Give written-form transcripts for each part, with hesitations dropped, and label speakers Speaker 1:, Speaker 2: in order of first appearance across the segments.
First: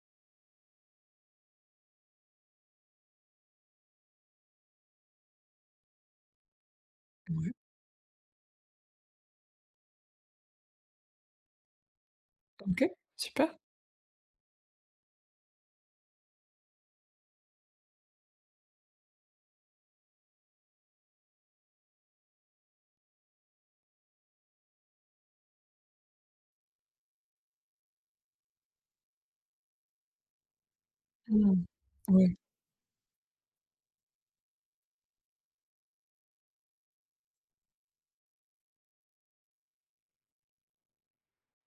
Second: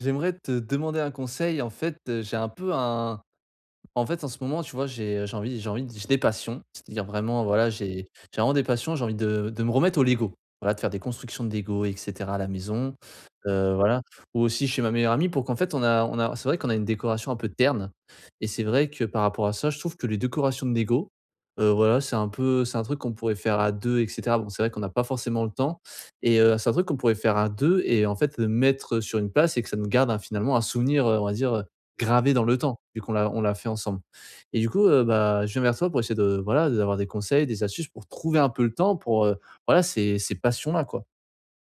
Speaker 1: J'aimerais te demander un conseil. J'ai un peu un en fait, en ce moment, tu vois, j'ai des passions. C'est-à-dire vraiment,
Speaker 2: Ouais,
Speaker 1: voilà, j'ai vraiment des passions, j'ai envie de me remettre au Lego. Voilà, de faire des constructions de Lego et cetera à la
Speaker 2: OK,
Speaker 1: maison,
Speaker 2: super.
Speaker 1: voilà. Ou aussi chez ma meilleure amie pour qu'en fait on a c'est vrai qu'on a une décoration un peu terne et c'est vrai que par rapport à ça, je trouve que les décorations de Lego, voilà, c'est un truc qu'on pourrait faire à 2, et cetera. Bon, c'est vrai qu'on n'a pas forcément le temps et c'est un truc qu'on pourrait faire à 2 et en fait, le mettre sur une place et que ça nous garde un finalement un souvenir, on va dire,
Speaker 2: Mmh.
Speaker 1: gravé
Speaker 2: Ouais.
Speaker 1: dans le temps, vu qu'on l'a fait ensemble. Et du coup, bah, je viens vers toi pour essayer de voilà, d'avoir des conseils, des astuces pour trouver un peu le temps pour, voilà, ces passions-là, quoi.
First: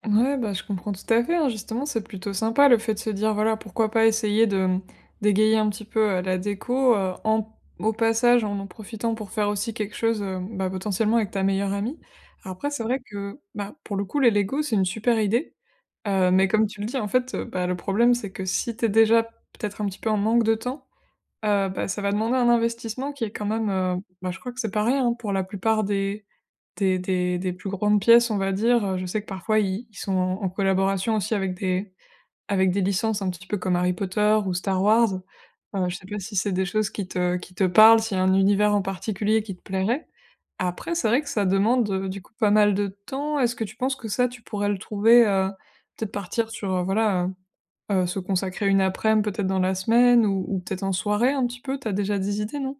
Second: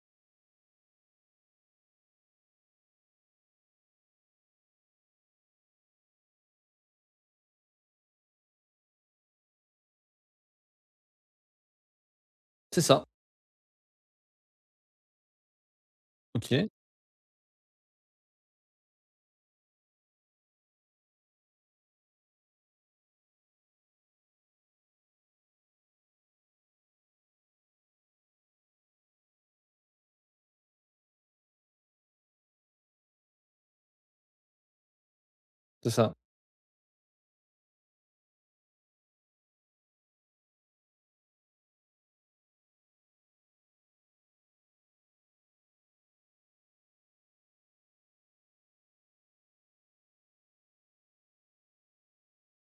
Speaker 2: Ouais, bah, je comprends tout à fait, hein. Justement, c'est plutôt sympa le fait de se dire, voilà, pourquoi pas essayer d'égayer un petit peu, la déco, en au passage, en profitant pour faire aussi quelque chose, bah, potentiellement avec ta meilleure amie. Après,
Speaker 1: C'est
Speaker 2: c'est vrai
Speaker 1: ça.
Speaker 2: que, bah, pour le coup, les Lego c'est une super idée, mais comme
Speaker 1: OK.
Speaker 2: tu le dis, en fait, bah, le problème, c'est que si t'es déjà peut-être un petit peu en manque de temps. Bah, ça va demander un investissement qui est quand même, bah, je crois que c'est pareil, hein, pour la plupart des plus grandes pièces, on va dire. Je sais que parfois ils sont en collaboration aussi avec des licences un petit peu comme Harry Potter ou Star Wars. Heu,
Speaker 1: C'est
Speaker 2: je sais
Speaker 1: ça.
Speaker 2: pas si c'est des choses qui te parlent, s'il y a un univers en particulier qui te plairait? Après c'est vrai que ça demande, du coup pas mal de temps. Est-ce que tu penses que ça tu pourrais le trouver, peut-être partir sur, voilà, se consacrer une après midi peut-être dans la semaine ou peut-être en soirée un petit peu? T'as déjà des idées, non?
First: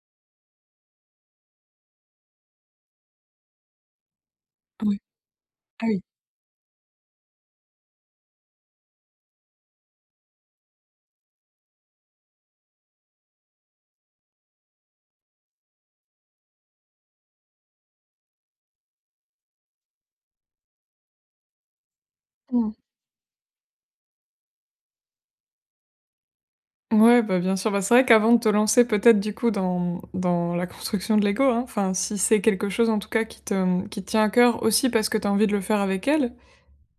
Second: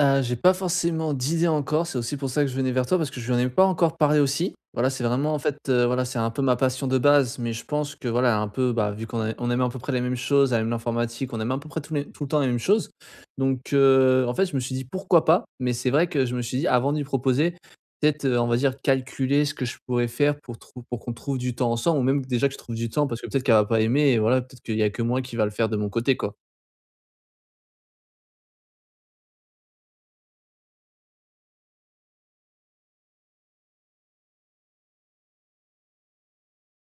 Speaker 1: J'ai pas forcément d'idée encore, c'est aussi pour ça que je venais vers toi parce que je lui en ai pas encore parlé aussi. Voilà,
Speaker 2: Oui.
Speaker 1: c'est vraiment en fait,
Speaker 2: Ah oui.
Speaker 1: voilà, c'est un peu ma passion de base, mais je pense que voilà, un peu, bah, vu qu'on a on aime à peu près les mêmes choses, on aime l'informatique, on aime à peu près tous les tout le temps les mêmes choses. Donc, en fait, je me suis dit: «Pourquoi pas?» mais c'est vrai que je me suis dit avant de lui proposer, peut-être, on va dire calculer ce que je pourrais faire pour trou pour qu'on trouve du temps ensemble ou même déjà que je
Speaker 2: Mmh.
Speaker 1: trouve du temps parce que peut-être qu'elle va pas aimer et voilà, peut-être qu'il y a que moi qui va le faire de mon côté, quoi.
Speaker 2: Ouais, bah, bien sûr. Bah, c'est vrai qu'avant de te lancer peut-être du coup dans la construction de Lego, hein, enfin si c'est quelque chose en tout cas qui te, qui te tient à cœur aussi parce que tu as envie de le faire avec elle.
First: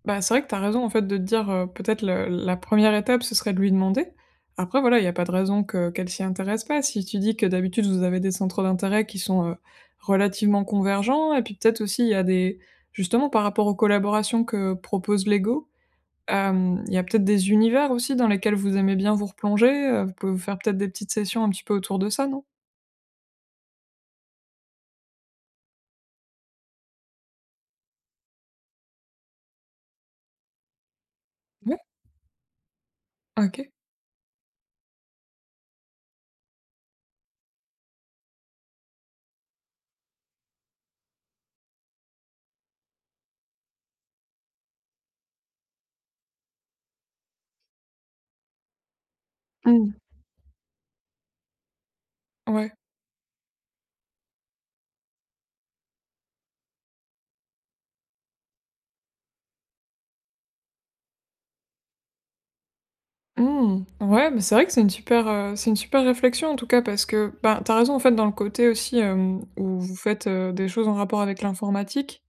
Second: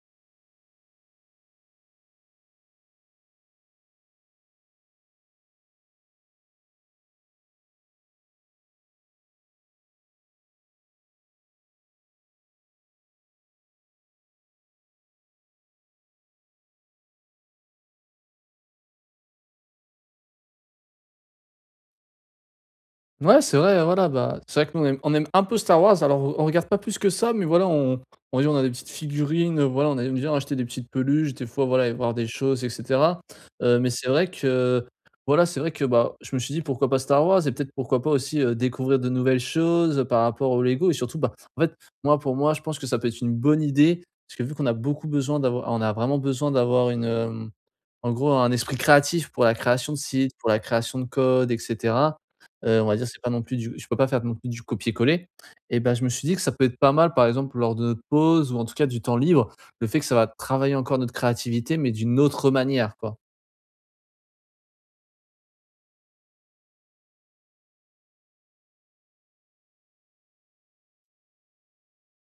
Speaker 2: Bah, c'est vrai que tu as raison en fait de te dire, peut-être le la première étape, ce serait de lui demander. Après voilà, il y a pas de raison que qu'elle s'y intéresse pas. Si tu dis que d'habitude vous avez des centres d'intérêt qui sont, relativement convergents et puis peut-être aussi il y a des justement par rapport aux collaborations que propose Lego, il y a peut-être des univers aussi dans lesquels vous aimez bien vous replonger, vous pouvez vous faire peut-être des petites sessions un petit peu autour de ça, non?
Speaker 1: Ouais, c'est vrai, voilà, bah, c'est vrai que nous, on aime un peu Star Wars, alors on regarde pas plus que ça, mais voilà, on va dire, on a des petites figurines, voilà, on aime bien acheter des petites peluches, des fois,
Speaker 2: Ouais.
Speaker 1: voilà, et voir des choses et cetera.
Speaker 2: OK.
Speaker 1: Mais c'est vrai que, voilà, c'est vrai que, bah, je me suis dit: «Pourquoi pas Star Wars?» et peut-être pourquoi pas aussi, découvrir de nouvelles choses, par rapport aux Lego et surtout, bah, en fait, moi, pour moi, je pense que ça peut être une bonne idée parce que vu qu'on a beaucoup besoin d'avoir on a vraiment besoin d'avoir une, en gros, un esprit créatif pour la création
Speaker 2: Mmh.
Speaker 1: de sites, pour la création de codes etc
Speaker 2: Ouais.
Speaker 1: On va dire c'est pas non plus du je peux pas faire non plus du copier-coller et ben je me suis dit que ça peut être pas mal, par exemple, lors de notre pause ou en tout cas du temps libre, le fait que ça va travailler encore notre créativité mais d'une autre manière, quoi.
Speaker 2: Mmh. Ouais, mais c'est vrai que c'est une super réflexion en tout cas parce que, ben, tu raison en fait dans le côté aussi, où vous faites, des choses en rapport avec l'informatique,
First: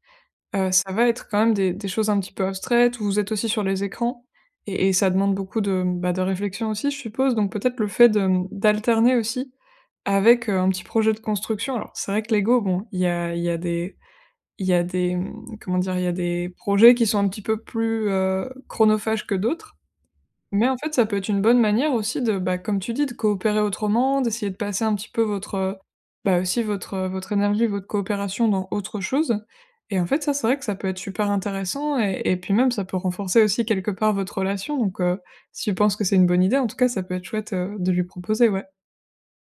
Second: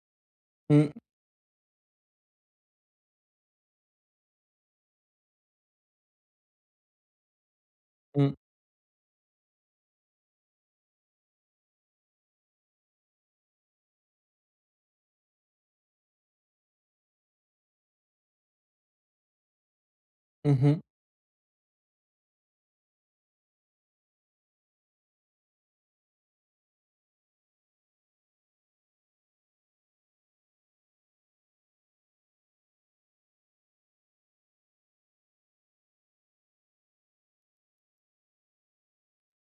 Speaker 1: Mmh,
Speaker 2: ça va être quand même des choses un petit peu abstraites où vous êtes aussi sur les écrans et ça demande beaucoup de, bah, de réflexion aussi je suppose donc peut-être le fait de,
Speaker 1: mmh.
Speaker 2: mmh, d'alterner aussi avec, un petit projet de construction. Alors c'est vrai que Lego bon, il y a des, comment dire? Il y a des projets qui sont un petit peu plus, chronophages que d'autres mais en
Speaker 1: Mmh
Speaker 2: fait, ça peut être une bonne manière aussi de, bah, comme tu dis, de coopérer autrement, d'essayer de passer un petit peu votre, bah, aussi votre, votre énergie, votre coopération dans autre chose et en fait, ça, c'est vrai que ça peut être super intéressant et puis même, ça peut renforcer aussi quelque part votre relation donc si tu penses que c'est une bonne idée, en tout cas, ça peut être chouette, de lui proposer, ouais.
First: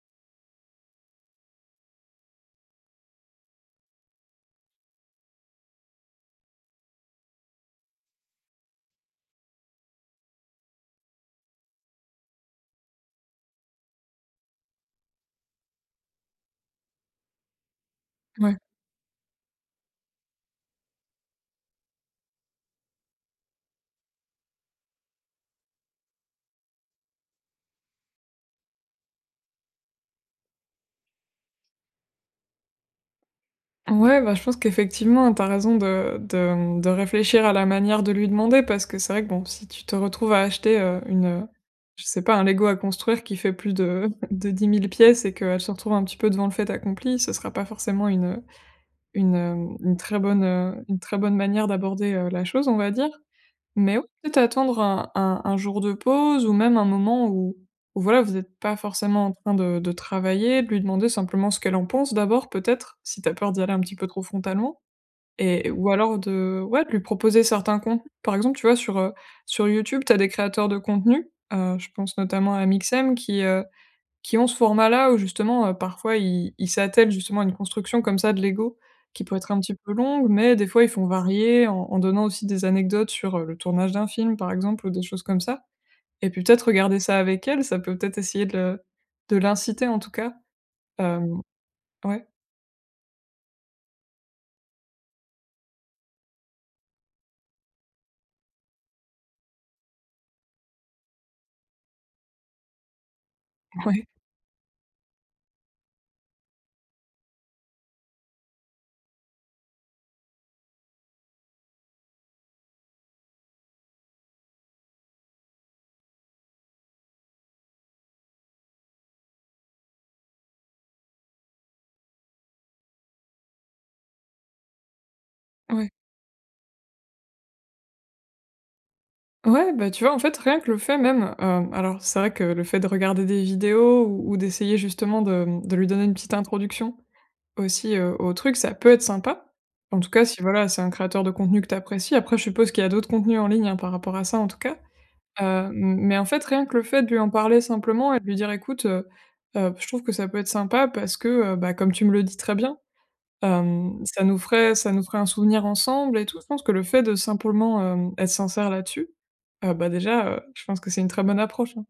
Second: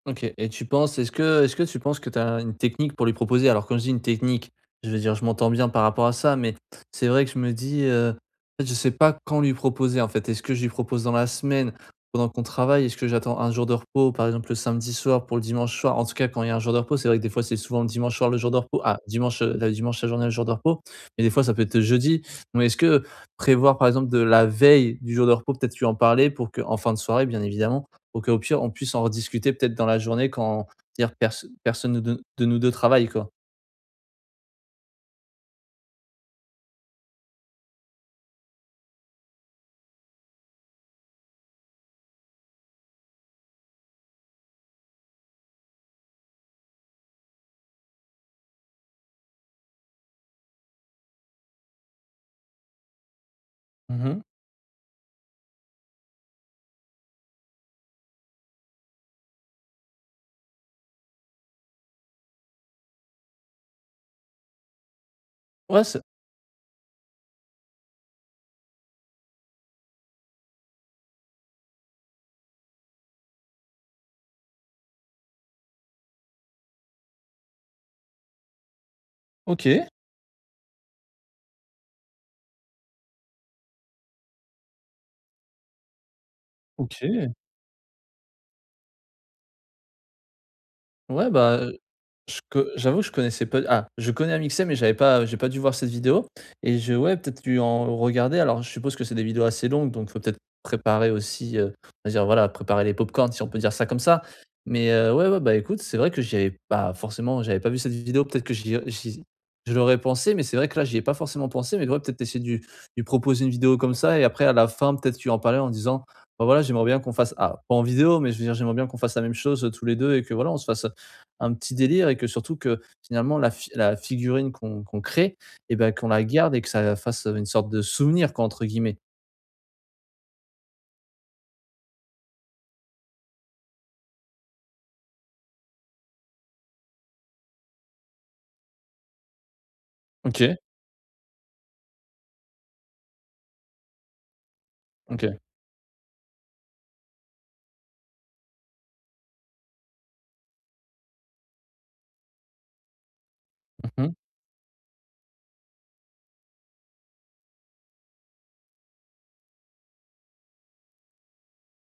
Speaker 1: OK et tu penses est-ce que tu penses que tu as une technique pour lui proposer? Alors quand je dis une technique, je veux dire, je m'entends bien par rapport à ça, mais c'est vrai que je me dis, en fait, je sais pas quand lui proposer, en fait. Est-ce que je lui propose dans la semaine, pendant qu'on travaille? Est-ce que j'attends un jour de repos, par exemple, le samedi soir pour le dimanche soir? En tout cas, quand il y a un jour de repos, c'est vrai que des fois, c'est souvent le dimanche soir, le jour de
Speaker 2: Ouais.
Speaker 1: repos. Ah, dimanche, la dimanche, la journée, le jour de repos, mais des fois, ça peut être jeudi. Donc est-ce que prévoir, par exemple, de la veille du jour de repos, peut-être lui en parler pour qu'en fin de soirée, bien évidemment, pour qu'au pire, on puisse en rediscuter peut-être dans la journée quand dire perso personne de nous 2 travaille, quoi.
Speaker 2: Ouais, bah, je pense qu'effectivement, t'as raison de réfléchir à la manière de lui demander parce que c'est vrai que, bon, si tu te retrouves à acheter, je sais pas, un Lego à construire qui fait plus de de 10 000 pièces et qu'elle se retrouve un petit peu devant le fait accompli, ce sera pas forcément une très bonne manière d'aborder, la chose, on va dire. Mais oui,
Speaker 1: Mmh
Speaker 2: peut-être attendre un jour de pause ou même un moment où voilà, vous n'êtes pas forcément en train de travailler, de lui demander simplement ce qu'elle en pense d'abord peut-être, si t'as peur d'y aller un petit peu trop frontalement et
Speaker 1: Ouais,
Speaker 2: ou
Speaker 1: c'est
Speaker 2: alors de ouais, de lui proposer certains contenus. Par exemple, tu vois, sur, sur YouTube, tu as des créateurs de contenu, je pense notamment à Mixem qui, qui ont ce format-là où justement, parfois ils s'attellent justement à une construction comme ça de Lego, qui peut être un petit
Speaker 1: OK,
Speaker 2: peu longue, mais des fois ils font varier en donnant aussi des anecdotes sur, le tournage d'un film par exemple ou des choses comme ça. Et puis peut-être regarder ça
Speaker 1: OK.
Speaker 2: avec elle, ça peut peut-être essayer de l'inciter en tout cas.
Speaker 1: Ouais,
Speaker 2: Hem,
Speaker 1: bah,
Speaker 2: ouais,
Speaker 1: Je co j'avoue que je connaissais pas ah, je connais Amixem, mais j'ai pas dû voir cette vidéo et je ouais, peut-être dû en regarder. Alors, je suppose que c'est des vidéos assez longues, donc faut peut-être préparer aussi, on va dire, voilà, préparer les pop-corns, si on peut dire ça comme
Speaker 2: ouais,
Speaker 1: ça. Mais, ouais, ouais, bah, écoute, c'est vrai que j'y avais pas forcément, j'avais pas vu cette vidéo, peut-être que j'y j'y je l'aurais pensé, mais c'est vrai que là, j'y ai pas forcément pensé, mais ouais, peut-être essayer de lui proposer une vidéo comme ça et après à la fin, peut-être tu en parler en disant: «Bah, voilà, j'aimerais bien qu'on fasse» ah, pas en vidéo, mais je veux dire, j'aimerais bien qu'on fasse la même chose, tous les 2 et que voilà, on se fasse, un petit délire et que surtout que finalement la figurine qu'on crée et
Speaker 2: ouais.
Speaker 1: ben qu'on la garde et que ça fasse, une sorte de «souvenir» quoi entre guillemets.
Speaker 2: Ouais, bah, tu vois, en fait, rien que le fait même, alors c'est vrai que le fait de regarder des vidéos ou d'essayer justement de lui donner une petite introduction, aussi, au truc, ça peut être sympa. En tout cas, si
Speaker 1: OK,
Speaker 2: voilà, c'est un créateur de contenu que tu apprécies. Après, je suppose qu'il y a d'autres contenus en ligne, hein, par rapport à ça, en tout cas.
Speaker 1: OK.
Speaker 2: Heu, mais en fait, rien que le fait de lui en parler simplement et de lui dire: «Écoute, je trouve que ça peut être sympa parce que, bah, comme tu me le dis très bien,
Speaker 1: Mmh
Speaker 2: ça nous ferait un souvenir ensemble et tout». Je pense que le fait de simplement, être sincère là-dessus, bah, déjà, je pense que c'est une très bonne approche, hein.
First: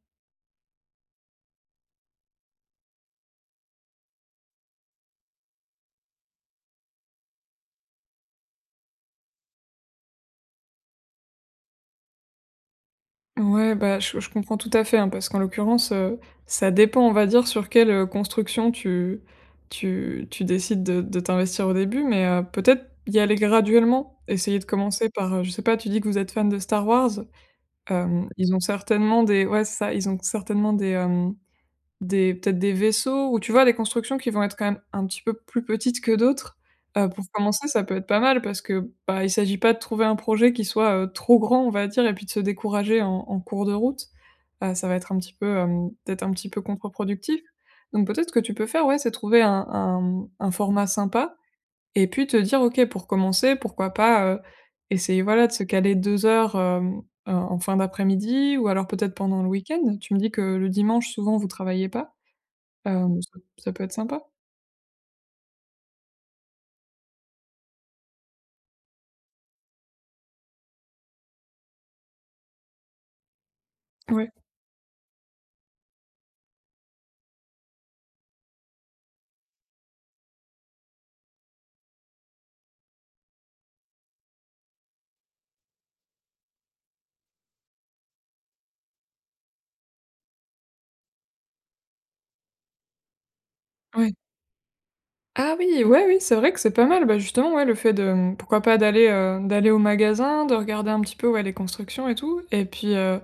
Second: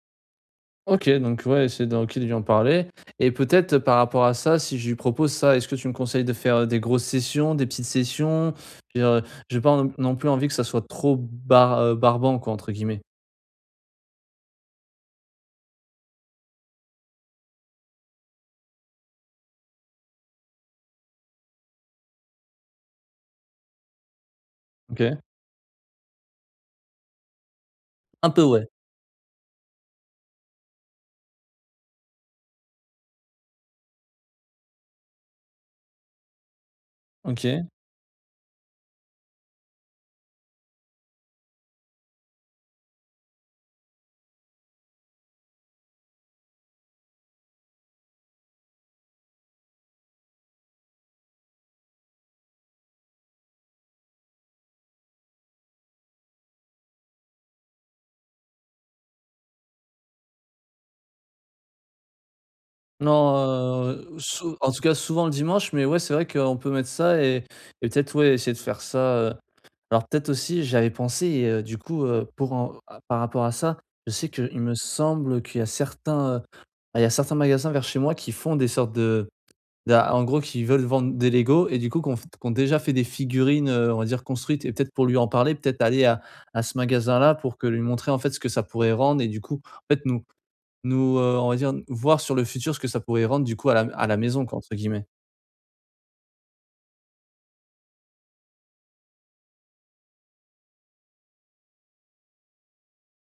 Speaker 1: OK, donc ouais, essayer de OK, de lui en parler et peut-être, par rapport à ça, si je lui propose ça, est-ce que tu me conseilles de faire, des grosses sessions, des petites sessions? Je veux dire, j'ai pas non plus envie que ça soit trop «barbant» quoi entre guillemets.
Speaker 2: Ouais, bah, je comprends tout à fait, hein, parce qu'en l'occurrence, ça dépend, on va dire, sur quelle, construction tu décides de t'investir au début, mais peut-être y aller graduellement. Essayer de commencer
Speaker 1: OK.
Speaker 2: par, je sais pas, tu dis que vous êtes fan de Star Wars,
Speaker 1: Un peu
Speaker 2: ils ont
Speaker 1: ouais.
Speaker 2: certainement des ouais, c'est ça, ils ont certainement euh, des peut-être des vaisseaux ou tu vois, des constructions qui vont être quand même un petit peu plus petites que d'autres. Pour commencer,
Speaker 1: OK.
Speaker 2: ça peut être pas mal parce que, bah, il s'agit pas de trouver un projet qui soit, trop grand, on va dire et puis de se décourager en cours de route. Ça va être un petit peu, peut-être un petit peu contre-productif. Donc peut-être que tu peux faire, ouais, c'est trouver un format sympa et puis te dire: «OK, pour commencer, pourquoi pas, essayer, voilà, de se caler 2 heures, en fin d'après-midi ou alors peut-être pendant le week-end?» Tu me dis que le dimanche, souvent, vous travaillez pas? Hem,
Speaker 1: Non,
Speaker 2: ça ça peut être sympa.
Speaker 1: sou en tout cas souvent le dimanche mais ouais, c'est vrai qu'on peut mettre ça et peut-être ouais, essayer de faire ça, euh, Alors peut-être aussi, j'avais pensé et du coup, pour en a par rapport à ça, je sais
Speaker 2: Ouais,
Speaker 1: qu'il me semble qu'il y a certains, bah, il y a certains magasins vers chez moi qui font des sortes de d'a en gros, qui veulent vendre des Lego et du coup, qu'on, ont déjà fait des figurines, on va dire construites et peut-être pour lui en parler, peut-être aller à ce magasin-là pour que lui montrer, en fait, ce que ça pourrait rendre et du coup, en fait, nous, on va dire, voir sur le futur ce que ça pourrait rendre, du coup, à
Speaker 2: ouais.
Speaker 1: la «maison», quoi, entre guillemets.
Speaker 2: Ah oui, ouais, oui, c'est vrai que c'est pas mal. Bah, justement, ouais, le fait de, pourquoi pas d'aller au magasin, de regarder un petit peu, ouais, les constructions et tout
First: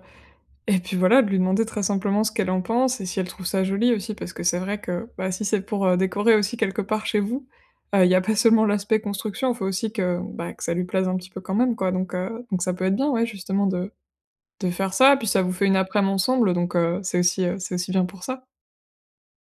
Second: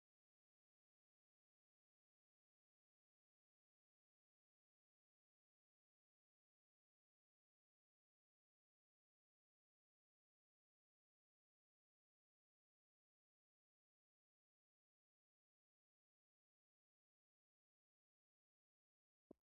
Speaker 2: et puis voilà, de lui demander très simplement ce qu'elle en pense et si elle trouve ça joli aussi parce que c'est vrai que, bah, si c'est pour, décorer aussi quelque part chez vous, il y a pas seulement l'aspect construction, il faut aussi bah, que ça lui plaise un petit peu quand même, quoi donc ça peut être bien, ouais, justement de faire ça puis ça vous fait une après-midi ensemble donc, c'est aussi bien pour ça.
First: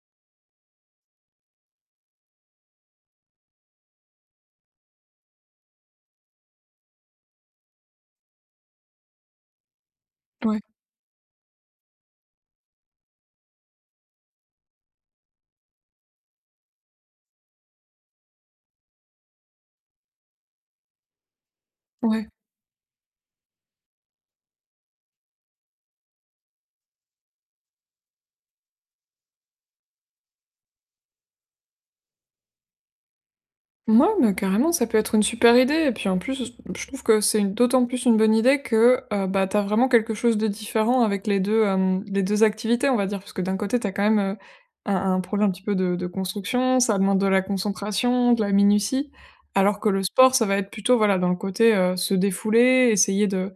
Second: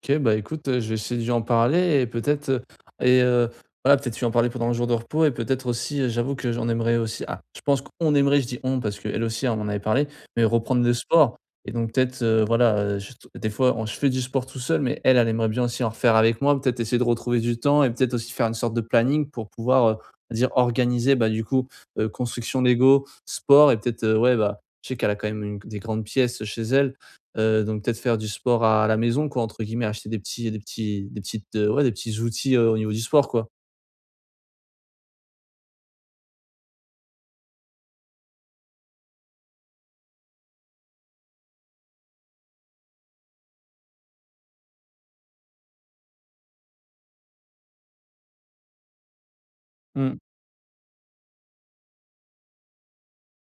Speaker 1: OK, bah, écoute, je vais essayer de lui en parler et peut-être, et heu, voilà, peut-être lui en parler pendant le jour de repos et peut-être aussi, j'avoue que j'en aimerais aussi ah, je pense qu'on aimerait, je dis on parce qu'elle aussi, elle m'en avait parlé, mais
Speaker 2: Ouais,
Speaker 1: reprendre le sport et donc peut-être, voilà, je des fois, on je fais du sport tout seul, mais elle, elle aimerait bien aussi en refaire avec moi, peut-être essayer de retrouver du temps et peut-être aussi faire une sorte de planning pour pouvoir, dire organiser, bah, du coup,
Speaker 2: ouais.
Speaker 1: construction Lego, sport et peut-être, ouais, bah, je sais qu'elle a quand même une des grandes pièces chez elle. Donc peut-être faire du sport à la maison quoi, entre guillemets, acheter des petites, ouais, des petits outils, au niveau du sport quoi.
Speaker 2: Moi, mais carrément, ça peut être une super idée et puis en plus, je trouve que c'est une d'autant plus une bonne idée que, bah, tu as vraiment quelque chose de différent avec les deux activités, on va dire. Parce que d'un côté, tu as quand même, un projet un petit peu de construction, ça demande de la concentration, de la minutie, alors que le
Speaker 1: Mmh
Speaker 2: sport, ça va être plutôt, voilà, dans le côté, se défouler, essayer de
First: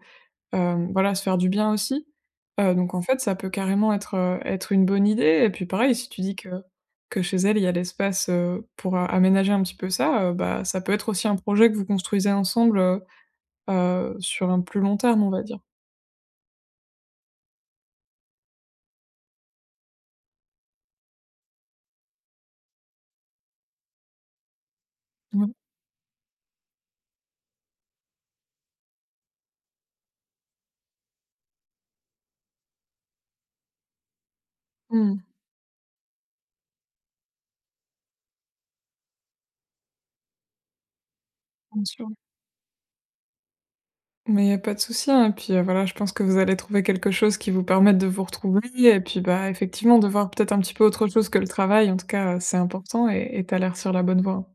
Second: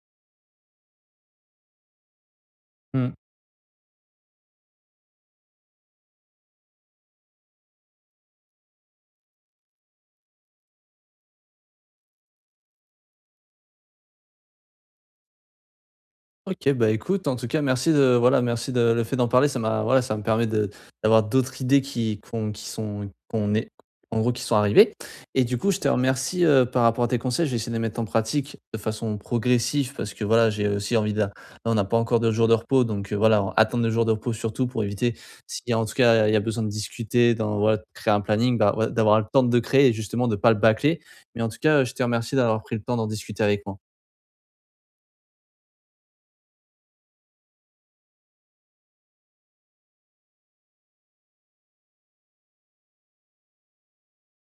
Speaker 2: Voilà, se faire du bien aussi. Donc en
Speaker 1: mh.
Speaker 2: fait, ça peut carrément être une bonne idée et puis pareil, si tu dis que chez elle, il y a l'espace, pour a aménager un petit peu ça, bah, ça peut être aussi un projet que vous construisez ensemble, sur un plus long terme, on va dire.
Speaker 1: OK, bah, écoute, en tout cas, merci de voilà, merci de le fait d'en parler, ça m'a voilà, ça me permet de d'avoir d'autres idées qui qu'on qui sont qu'on est en gros, qui sont arrivées et
Speaker 2: Ouais.
Speaker 1: du coup, je te remercie, par rapport à tes conseils. Je vais essayer de les mettre en pratique de façon progressive parce que, voilà, j'ai aussi envie de là, on n'a pas encore de jours de repos donc voilà, attendre le jour de repos surtout pour éviter
Speaker 2: Mmh.
Speaker 1: si en tout cas, il y a besoin de discuter, dans voilà, de créer un planning, bah, ouais, d'avoir le temps de le créer et justement de pas le bâcler mais en tout cas,
Speaker 2: Bien
Speaker 1: je te
Speaker 2: sûr.
Speaker 1: remercie d'avoir pris le temps d'en discuter avec moi.
Speaker 2: Mais il y a pas de souci, hein et puis, voilà, je pense que vous allez trouver quelque chose qui vous permette de vous retrouver et puis, bah, effectivement, de voir peut-être un petit peu autre chose que le travail. En tout cas, c'est important et tu as l'air sur la bonne voie.